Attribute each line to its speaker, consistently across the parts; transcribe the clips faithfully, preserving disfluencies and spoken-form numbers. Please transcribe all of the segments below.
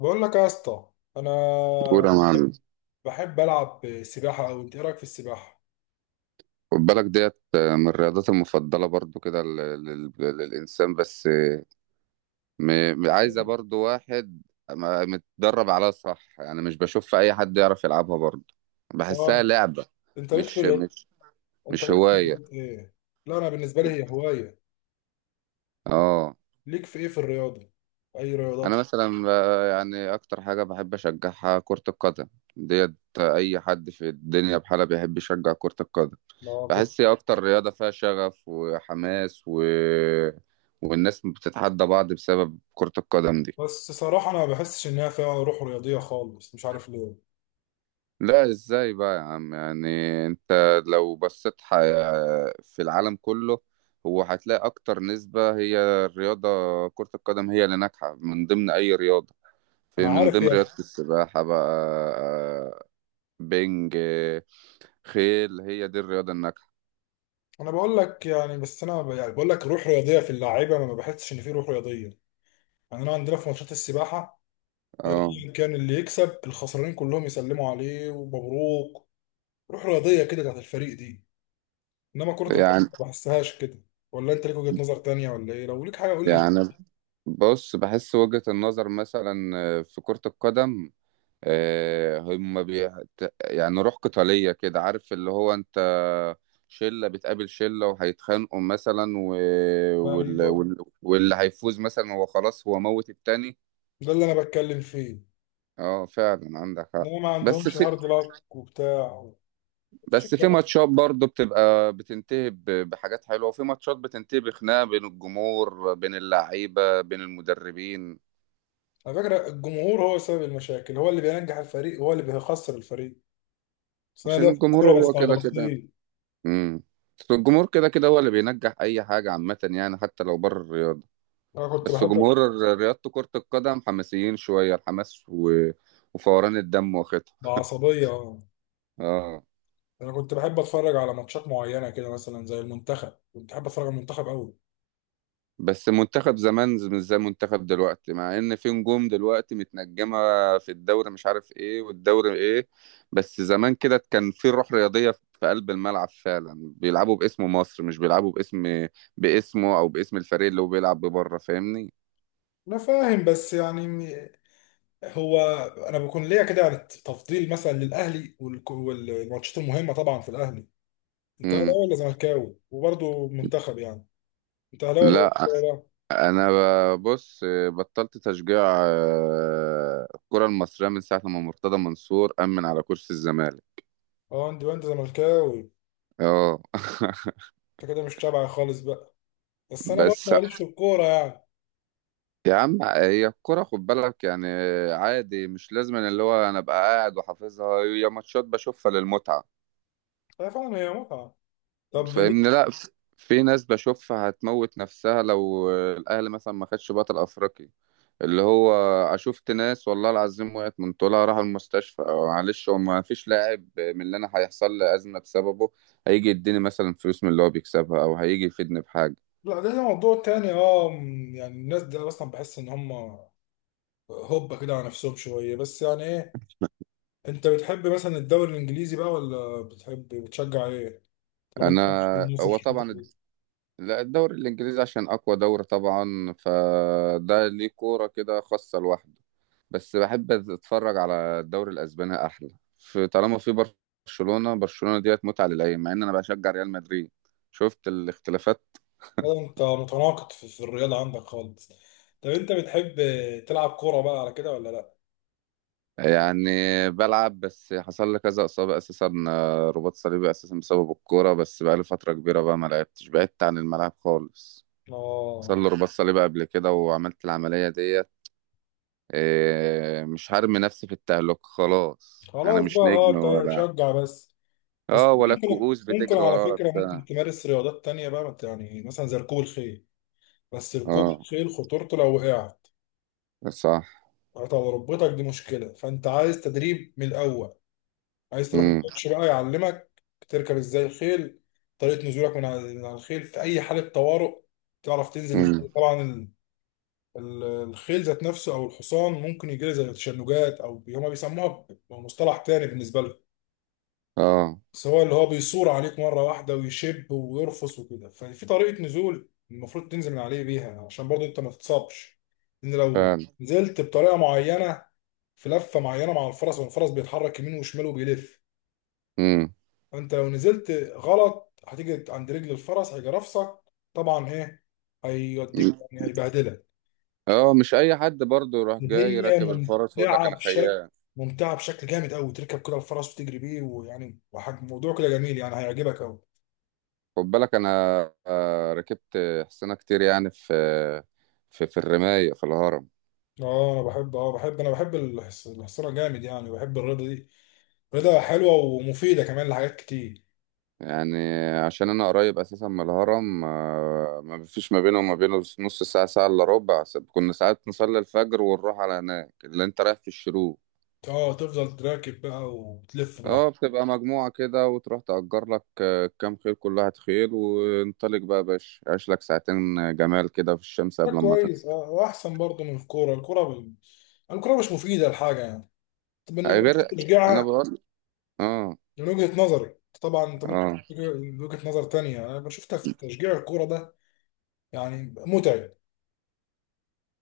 Speaker 1: بقول لك يا اسطى، انا
Speaker 2: كورة يا معلم.
Speaker 1: بحب العب سباحه قوي. انت ايه رايك في السباحه؟
Speaker 2: خد بالك ديت من الرياضات المفضلة برضو كده لل- لل- للإنسان. بس م- م- عايزة برضو واحد ما- متدرب عليها، صح؟ يعني مش بشوف أي حد يعرف يلعبها برضو، بحسها
Speaker 1: اه
Speaker 2: لعبة.
Speaker 1: انت ليك في
Speaker 2: مش
Speaker 1: الرياضة-
Speaker 2: مش
Speaker 1: انت
Speaker 2: مش
Speaker 1: ليك في
Speaker 2: هواية.
Speaker 1: الرياضات ايه؟ لا انا بالنسبه لي هي هوايه.
Speaker 2: اه.
Speaker 1: ليك في ايه في الرياضه؟ اي رياضات؟
Speaker 2: أنا مثلا آه، يعني أكتر حاجة بحب أشجعها كرة القدم ديت. أي حد في الدنيا بحالة بيحب يشجع كرة القدم.
Speaker 1: لا كرة.
Speaker 2: بحس هي اكتر رياضة فيها شغف وحماس و... والناس بتتحدى بعض بسبب كرة القدم دي.
Speaker 1: بس صراحه انا ما بحسش انها فيها روح رياضيه خالص، مش عارف ليه.
Speaker 2: لا، ازاي بقى يا عم يعني. انت لو بصيت ح... في العالم كله، هو هتلاقي اكتر نسبة هي الرياضة. كرة القدم هي اللي ناجحة من ضمن اي رياضة،
Speaker 1: انا
Speaker 2: في من
Speaker 1: عارف
Speaker 2: ضمن رياضة
Speaker 1: يعني.
Speaker 2: السباحة بقى، بينج، خيل. هي دي الرياضة الناجحة.
Speaker 1: انا بقول لك يعني، بس انا ب- يعني بقول لك روح رياضيه في اللعيبه ما بحسش ان في روح رياضيه. يعني انا عندنا في ماتشات السباحه
Speaker 2: اه.
Speaker 1: ايا كان اللي يكسب الخسرانين كلهم يسلموا عليه ومبروك. روح رياضيه كده بتاعت الفريق دي، انما كره القدم
Speaker 2: يعني.
Speaker 1: ما بحسهاش كده. ولا انت ليك وجهه نظر تانية ولا ايه؟ لو ليك حاجه قول لي كده.
Speaker 2: يعني بص، بحس وجهة النظر مثلا آه، في كرة القدم، آه، هم بي... ت- يعني روح قتالية كده، عارف اللي هو انت شلة بتقابل شلة وهيتخانقوا مثلا و... وال...
Speaker 1: ايوه،
Speaker 2: وال... واللي هيفوز مثلا هو خلاص هو موت التاني.
Speaker 1: ده اللي انا بتكلم فيه.
Speaker 2: اه فعلا عندك حق.
Speaker 1: انما ما
Speaker 2: بس
Speaker 1: عندهمش
Speaker 2: في
Speaker 1: هارد لك وبتاع، مفيش
Speaker 2: بس
Speaker 1: الكلام
Speaker 2: في
Speaker 1: ده.
Speaker 2: ماتشات برضه بتبقى بتنتهي ب... بحاجات حلوة، وفي ماتشات بتنتهي بخناقة بين الجمهور بين اللعيبة بين المدربين.
Speaker 1: على فكره الجمهور هو سبب المشاكل، هو اللي بينجح الفريق هو اللي بيخسر الفريق. بس انا
Speaker 2: عشان
Speaker 1: ليا في
Speaker 2: الجمهور
Speaker 1: الكوره
Speaker 2: هو
Speaker 1: بس على
Speaker 2: كده كده.
Speaker 1: بسيط.
Speaker 2: امم بس الجمهور كده كده هو اللي بينجح اي حاجه عامه يعني، حتى لو بره الرياضه.
Speaker 1: انا كنت
Speaker 2: بس
Speaker 1: بحب
Speaker 2: جمهور ر- رياضه كره القدم حماسيين شويه، الحماس و... وفوران الدم واخدها.
Speaker 1: بعصبيه، اه.
Speaker 2: اه.
Speaker 1: انا كنت بحب اتفرج على ماتشات معينه كده، مثلا زي المنتخب كنت بحب اتفرج على المنتخب قوي.
Speaker 2: بس منتخب زمان ز- مش زي منتخب دلوقتي، مع ان في نجوم دلوقتي متنجمه في الدوري، مش عارف ايه والدوري ايه. بس زمان كده كان في روح رياضيه في قلب الملعب، فعلا بيلعبوا باسم مصر مش بيلعبوا باسم باسمه او باسم الفريق اللي هو بيلعب بره. فاهمني؟
Speaker 1: انا فاهم، بس يعني هو انا بكون ليا كده يعني تفضيل مثلا للاهلي والك- والماتشات المهمه طبعا في الاهلي. انت
Speaker 2: امم.
Speaker 1: اهلاوي ولا زملكاوي؟ وبرضه منتخب يعني. انت اهلاوي ولا
Speaker 2: لا،
Speaker 1: زملكاوي بقى؟
Speaker 2: انا ب- بص، بطلت تشجيع آه، الكره المصريه من ساعه لما مرتضى منصور امن على كرسي الزمالك.
Speaker 1: اه، انت انت زملكاوي.
Speaker 2: اه
Speaker 1: انت كده مش تابع خالص بقى. بس انا برضه
Speaker 2: بس
Speaker 1: ماليش في الكوره يعني.
Speaker 2: يا عم هي الكره خد بالك يعني، عادي مش لازم إن اللي هو انا ابقى قاعد وحافظها. هي ماتشات بشوفها للمتعه،
Speaker 1: هي فعلا هي متعه. طب
Speaker 2: فاهمني؟
Speaker 1: ليه-
Speaker 2: لا ف- في ناس بشوفها هتموت نفسها لو الاهلي مثلا ما خدش بطل افريقي. اللي هو شفت ناس والله العظيم وقعت من طولها راحوا المستشفى. آه، معلش، هو ما فيش لاعب من اللي انا هيحصل لي ازمه بسببه. هيجي يديني مثلا فلوس من اللي هو بيكسبها، او هيجي يفيدني بحاجه؟
Speaker 1: لا ده ده موضوع تاني. اه م، يعني الناس دي اصلا بحس ان هم هوبا كده على نفسهم شويه، بس يعني ايه. انت بتحب مثلا الدوري الانجليزي بقى، ولا بتحب بتشجع ايه؟ طالما
Speaker 2: انا؟
Speaker 1: انت مصر.
Speaker 2: هو طبعا. لا الدوري الإنجليزي عشان أقوى دوري طبعا، فده ليه كورة كده خاصة لوحده. بس بحب أتفرج على الدوري الأسباني، أحلى في، طالما في برشلونة. برشلونة ديت متعة للعين، مع إن أنا بشجع ريال مدريد. شفت الاختلافات.
Speaker 1: هو انت متناقض في, في الرياضه عندك خالص. طب انت بتحب تلعب كوره بقى على كده ولا لا؟
Speaker 2: يعني بلعب، بس حصل لي كذا إصابة أساسا، آه، رباط صليبي أساسا بسبب الكورة. بس بقالي فترة كبيرة بقى ما لعبتش، بعدت عن الملعب خالص. حصل
Speaker 1: اه،
Speaker 2: لي رباط صليبي قبل كده وعملت العملية ديت. إيه، مش هرمي نفسي في التهلكة. خلاص انا
Speaker 1: خلاص بقى،
Speaker 2: مش
Speaker 1: اه،
Speaker 2: نجم
Speaker 1: انت
Speaker 2: ولا.
Speaker 1: شجع بس. بس
Speaker 2: اه، ولا
Speaker 1: ممكن
Speaker 2: الكؤوس
Speaker 1: ممكن
Speaker 2: بتجري
Speaker 1: على
Speaker 2: ورايا ولا
Speaker 1: فكره
Speaker 2: بتاع.
Speaker 1: ممكن تمارس رياضات تانية بقى، مت- يعني مثلا زي ركوب الخيل. بس ركوب
Speaker 2: اه
Speaker 1: الخيل خطورته لو وقعت
Speaker 2: صح.
Speaker 1: هتبقى ركبتك دي مشكله، فانت عايز تدريب من الاول. عايز تروح
Speaker 2: امم.
Speaker 1: الكوتش بقى يعلمك تركب ازاي الخيل. طريقه نزولك من على من على الخيل في اي حاله طوارئ، تعرف تنزل
Speaker 2: امم.
Speaker 1: ازاي طبعا. ال- الخيل ذات نفسه او الحصان ممكن يجري زي تشنجات، او بي- هما بيسموها بمصطلح تاني بالنسبه لهم.
Speaker 2: اه
Speaker 1: بس هو اللي هو بيصور عليك مره واحده ويشب ويرفس وكده. ففي طريقه نزول المفروض تنزل من عليه بيها، عشان برضه انت ما تتصابش، ان لو
Speaker 2: فعلا.
Speaker 1: نزلت بطريقه معينه في لفه معينه مع الفرس، والفرس بيتحرك يمين وشمال وبيلف.
Speaker 2: امم.
Speaker 1: فانت لو نزلت غلط هتيجي عند رجل الفرس هيجي رافسك. طبعا ايه، هيوديك يعني هيبهدلك.
Speaker 2: اه، مش اي حد برضه يروح جاي
Speaker 1: هي
Speaker 2: راكب الفرس ويقول لك
Speaker 1: ممتعة
Speaker 2: انا
Speaker 1: بشكل،
Speaker 2: خيال.
Speaker 1: ممتعة بشكل جامد قوي. تركب كده الفرس وتجري بيه، ويعني وحاجة موضوع كده جميل، يعني هيعجبك قوي.
Speaker 2: خد بالك انا آه، ركبت حصانة كتير يعني، في في في الرماية في الهرم.
Speaker 1: اه، انا بحب، اه بحب، انا بحب الحص- الحصانة جامد، يعني بحب الرياضة دي. رياضة حلوة ومفيدة كمان لحاجات كتير.
Speaker 2: يعني عشان انا قريب اساسا من الهرم. آه، ما فيش ما بينه وما بينه نص ساعه، ساعه الا ربع. س- كنا ساعات نصلي الفجر ونروح على هناك اللي انت رايح في الشروق.
Speaker 1: اه، تفضل تراكب بقى وتلف
Speaker 2: اه،
Speaker 1: براحتك.
Speaker 2: بتبقى مجموعه كده وتروح تأجر لك آه، كام خيل، كل واحد خيل، وانطلق بقى يا باشا، عيش لك ساعتين جمال كده في الشمس
Speaker 1: ده
Speaker 2: قبل ما
Speaker 1: كويس،
Speaker 2: تطلع.
Speaker 1: اه، واحسن برضه من الكورة. الكورة ب... الكورة مش مفيدة لحاجة يعني. طب ان
Speaker 2: أي
Speaker 1: إنك
Speaker 2: غير. انا
Speaker 1: تشجعها،
Speaker 2: بقول. اه.
Speaker 1: من وجهة نظري. طبعا انت ممكن
Speaker 2: اه.
Speaker 1: تجي- من وجهة نظر تانية انا شفتها في تشجيع الكورة ده، يعني متعب.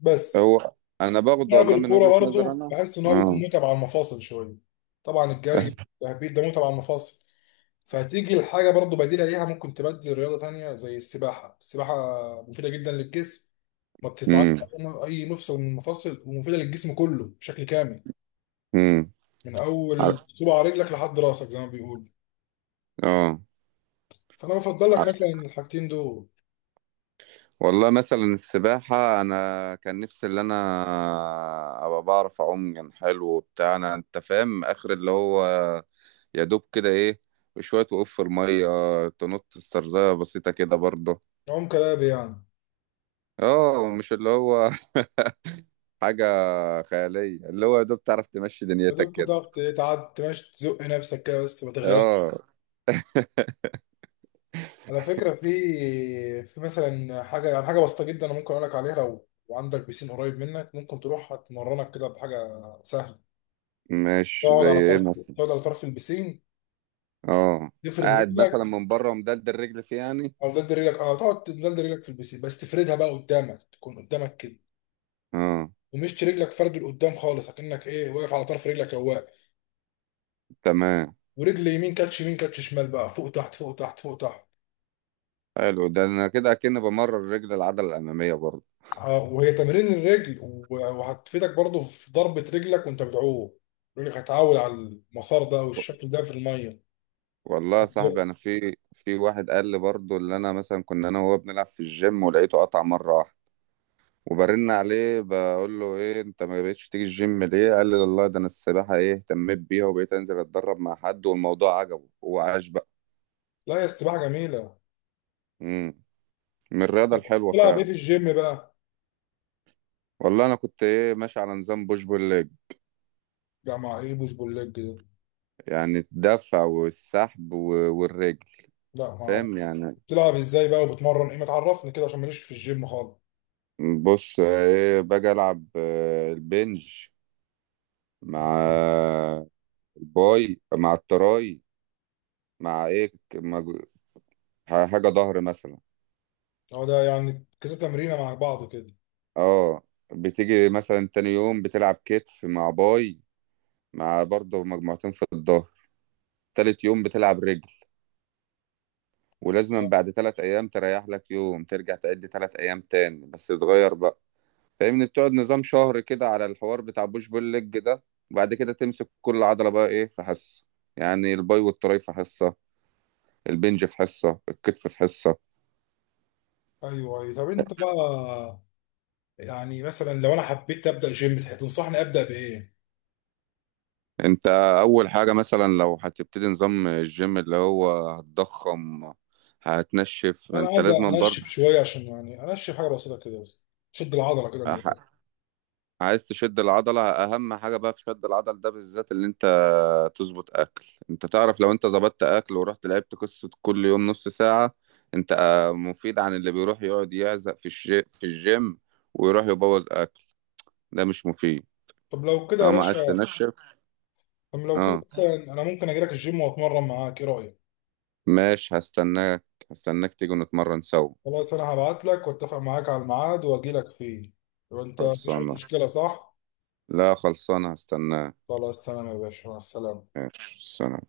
Speaker 1: بس
Speaker 2: هو انا باخد
Speaker 1: لعب
Speaker 2: والله من
Speaker 1: الكوره
Speaker 2: وجهة نظر
Speaker 1: برضه
Speaker 2: انا.
Speaker 1: بحس ان هو بيكون
Speaker 2: اه.
Speaker 1: متعب على المفاصل شويه. طبعا الجري التهبيط ده متعب على المفاصل، فهتيجي الحاجه برضه بديله ليها. ممكن تبدل رياضه تانية زي السباحه. السباحه مفيده جدا للجسم، ما
Speaker 2: امم.
Speaker 1: بتتعبش اي مفصل من المفاصل، ومفيده للجسم كله بشكل كامل،
Speaker 2: امم.
Speaker 1: من اول صباع رجلك لحد راسك زي ما بيقولوا.
Speaker 2: اه.
Speaker 1: فانا بفضل لك مثلا الحاجتين دول.
Speaker 2: والله مثلا السباحة أنا كان نفسي اللي أنا أبقى بعرف أعوم كان حلو وبتاع. أنا، أنت فاهم، آخر اللي هو يا دوب كده إيه، شوية وقف في المية، تنط، استرزاية بسيطة كده برضه.
Speaker 1: عم كلابي يعني،
Speaker 2: اه، مش اللي هو حاجة خيالية، اللي هو يا دوب تعرف تمشي دنيتك
Speaker 1: فدول كنت
Speaker 2: كده.
Speaker 1: تعرف تعدي تمشي تزق نفسك كده بس ما تغرقش.
Speaker 2: اه،
Speaker 1: على فكرة في، في مثلا حاجة، يعني حاجة بسيطة جدا أنا ممكن أقول لك عليها. لو وعندك بيسين قريب منك ممكن تروح هتمرنك كده بحاجة سهلة.
Speaker 2: مش
Speaker 1: تقعد
Speaker 2: زي
Speaker 1: على
Speaker 2: إيه
Speaker 1: طرف،
Speaker 2: مثلا.
Speaker 1: تقعد على طرف البيسين،
Speaker 2: اه،
Speaker 1: تفرد
Speaker 2: قاعد مثلا
Speaker 1: رجلك،
Speaker 2: من بره ومدلدل رجلي فيه يعني.
Speaker 1: أو دلد رجلك. أه تقعد تدلد رجلك في البيسين، بس تفردها بقى قدامك، تكون قدامك كده،
Speaker 2: اه.
Speaker 1: ومش رجلك فرد لقدام خالص، أكنك إيه واقف على طرف رجلك أو واقف.
Speaker 2: تمام.
Speaker 1: ورجل يمين كاتش، يمين كاتش شمال بقى، فوق تحت فوق تحت فوق تحت.
Speaker 2: حلو ده، أنا كده أكن بمرن رجل العضلة الأمامية برضه.
Speaker 1: اه، وهي تمرين الرجل و- وهتفيدك برضو في ضربة رجلك وانت بتعوم. رجلك هتعود على المسار ده والشكل ده في المية.
Speaker 2: والله يا صاحبي
Speaker 1: هت-
Speaker 2: انا في في واحد قال لي برضه، اللي انا مثلا كنا انا وهو بنلعب في الجيم، ولقيته قطع مره واحده وبرن عليه. بقول له ايه انت ما بقتش تيجي الجيم ليه؟ قال لي والله ده انا السباحه ايه اهتميت بيها وبقيت انزل اتدرب مع حد والموضوع عجبه وعاش بقى.
Speaker 1: لا، يا السباحة جميلة.
Speaker 2: امم. من الرياضه الحلوه
Speaker 1: تلعب ايه
Speaker 2: فعلا.
Speaker 1: في الجيم بقى؟
Speaker 2: والله انا كنت ايه ماشي على نظام بوش بول ليج.
Speaker 1: لا، مع ايه بوش بول ليج ده؟
Speaker 2: يعني الدفع والسحب و- والرجل،
Speaker 1: لا ما اعرف.
Speaker 2: فاهم يعني.
Speaker 1: بتلعب ازاي بقى وبتمرن ايه؟ ما تعرفني كده عشان ماليش في الجيم خالص.
Speaker 2: بص ايه، باجي العب آه، البنج مع الباي مع التراي، مع ايه مع جو- حاجة ظهر مثلا.
Speaker 1: اه، ده يعني كذا تمرينة مع بعض كده.
Speaker 2: اه. بتيجي مثلا تاني يوم بتلعب كتف مع باي، مع برضه مجموعتين في الظهر. تالت يوم بتلعب رجل. ولازم
Speaker 1: اه،
Speaker 2: بعد تلات أيام تريح لك يوم ترجع تعد تلات أيام تاني، بس تتغير بقى، فاهمني؟ بتقعد نظام شهر كده على الحوار بتاع بوش بول ليج ده، وبعد كده تمسك كل عضلة بقى ايه في حصة. يعني الباي والتراي في حصة، البنج في حصة، الكتف في حصة.
Speaker 1: ايوه ايوه. طب انت بقى، يعني مثلا لو انا حبيت ابدا جيم تح- تنصحني ابدا بايه؟
Speaker 2: انت اول حاجة مثلا لو هتبتدي نظام الجيم، اللي هو هتضخم، هتنشف،
Speaker 1: انا
Speaker 2: انت
Speaker 1: عايز
Speaker 2: لازم
Speaker 1: انشف
Speaker 2: برضه.
Speaker 1: شويه، عشان يعني انشف حاجه بسيطه كده بس، شد العضله كده من
Speaker 2: ح-
Speaker 1: الآخر.
Speaker 2: عايز تشد العضلة، اهم حاجة بقى في شد العضل ده بالذات اللي انت تظبط اكل. انت تعرف لو انت ظبطت اكل ورحت لعبت قصة كل يوم نص ساعة، انت آه، مفيد عن اللي بيروح يقعد يعزق في الجي... في الجيم ويروح يبوظ اكل. ده مش مفيد،
Speaker 1: طب لو كده يا
Speaker 2: طالما عايز
Speaker 1: باشا،
Speaker 2: تنشف.
Speaker 1: طب لو كده
Speaker 2: اه،
Speaker 1: مثلا انا ممكن اجي لك الجيم واتمرن معاك، ايه رايك؟
Speaker 2: ماشي، هستناك. هستناك تيجي نتمرن سوا.
Speaker 1: خلاص، انا هبعت لك واتفق معاك على الميعاد واجي لك فيه، وانت مفيش اي
Speaker 2: خلصانة.
Speaker 1: مشكله صح؟
Speaker 2: لا خلصانة، هستناك.
Speaker 1: خلاص تمام يا باشا، مع السلامه.
Speaker 2: ماشي، سلام.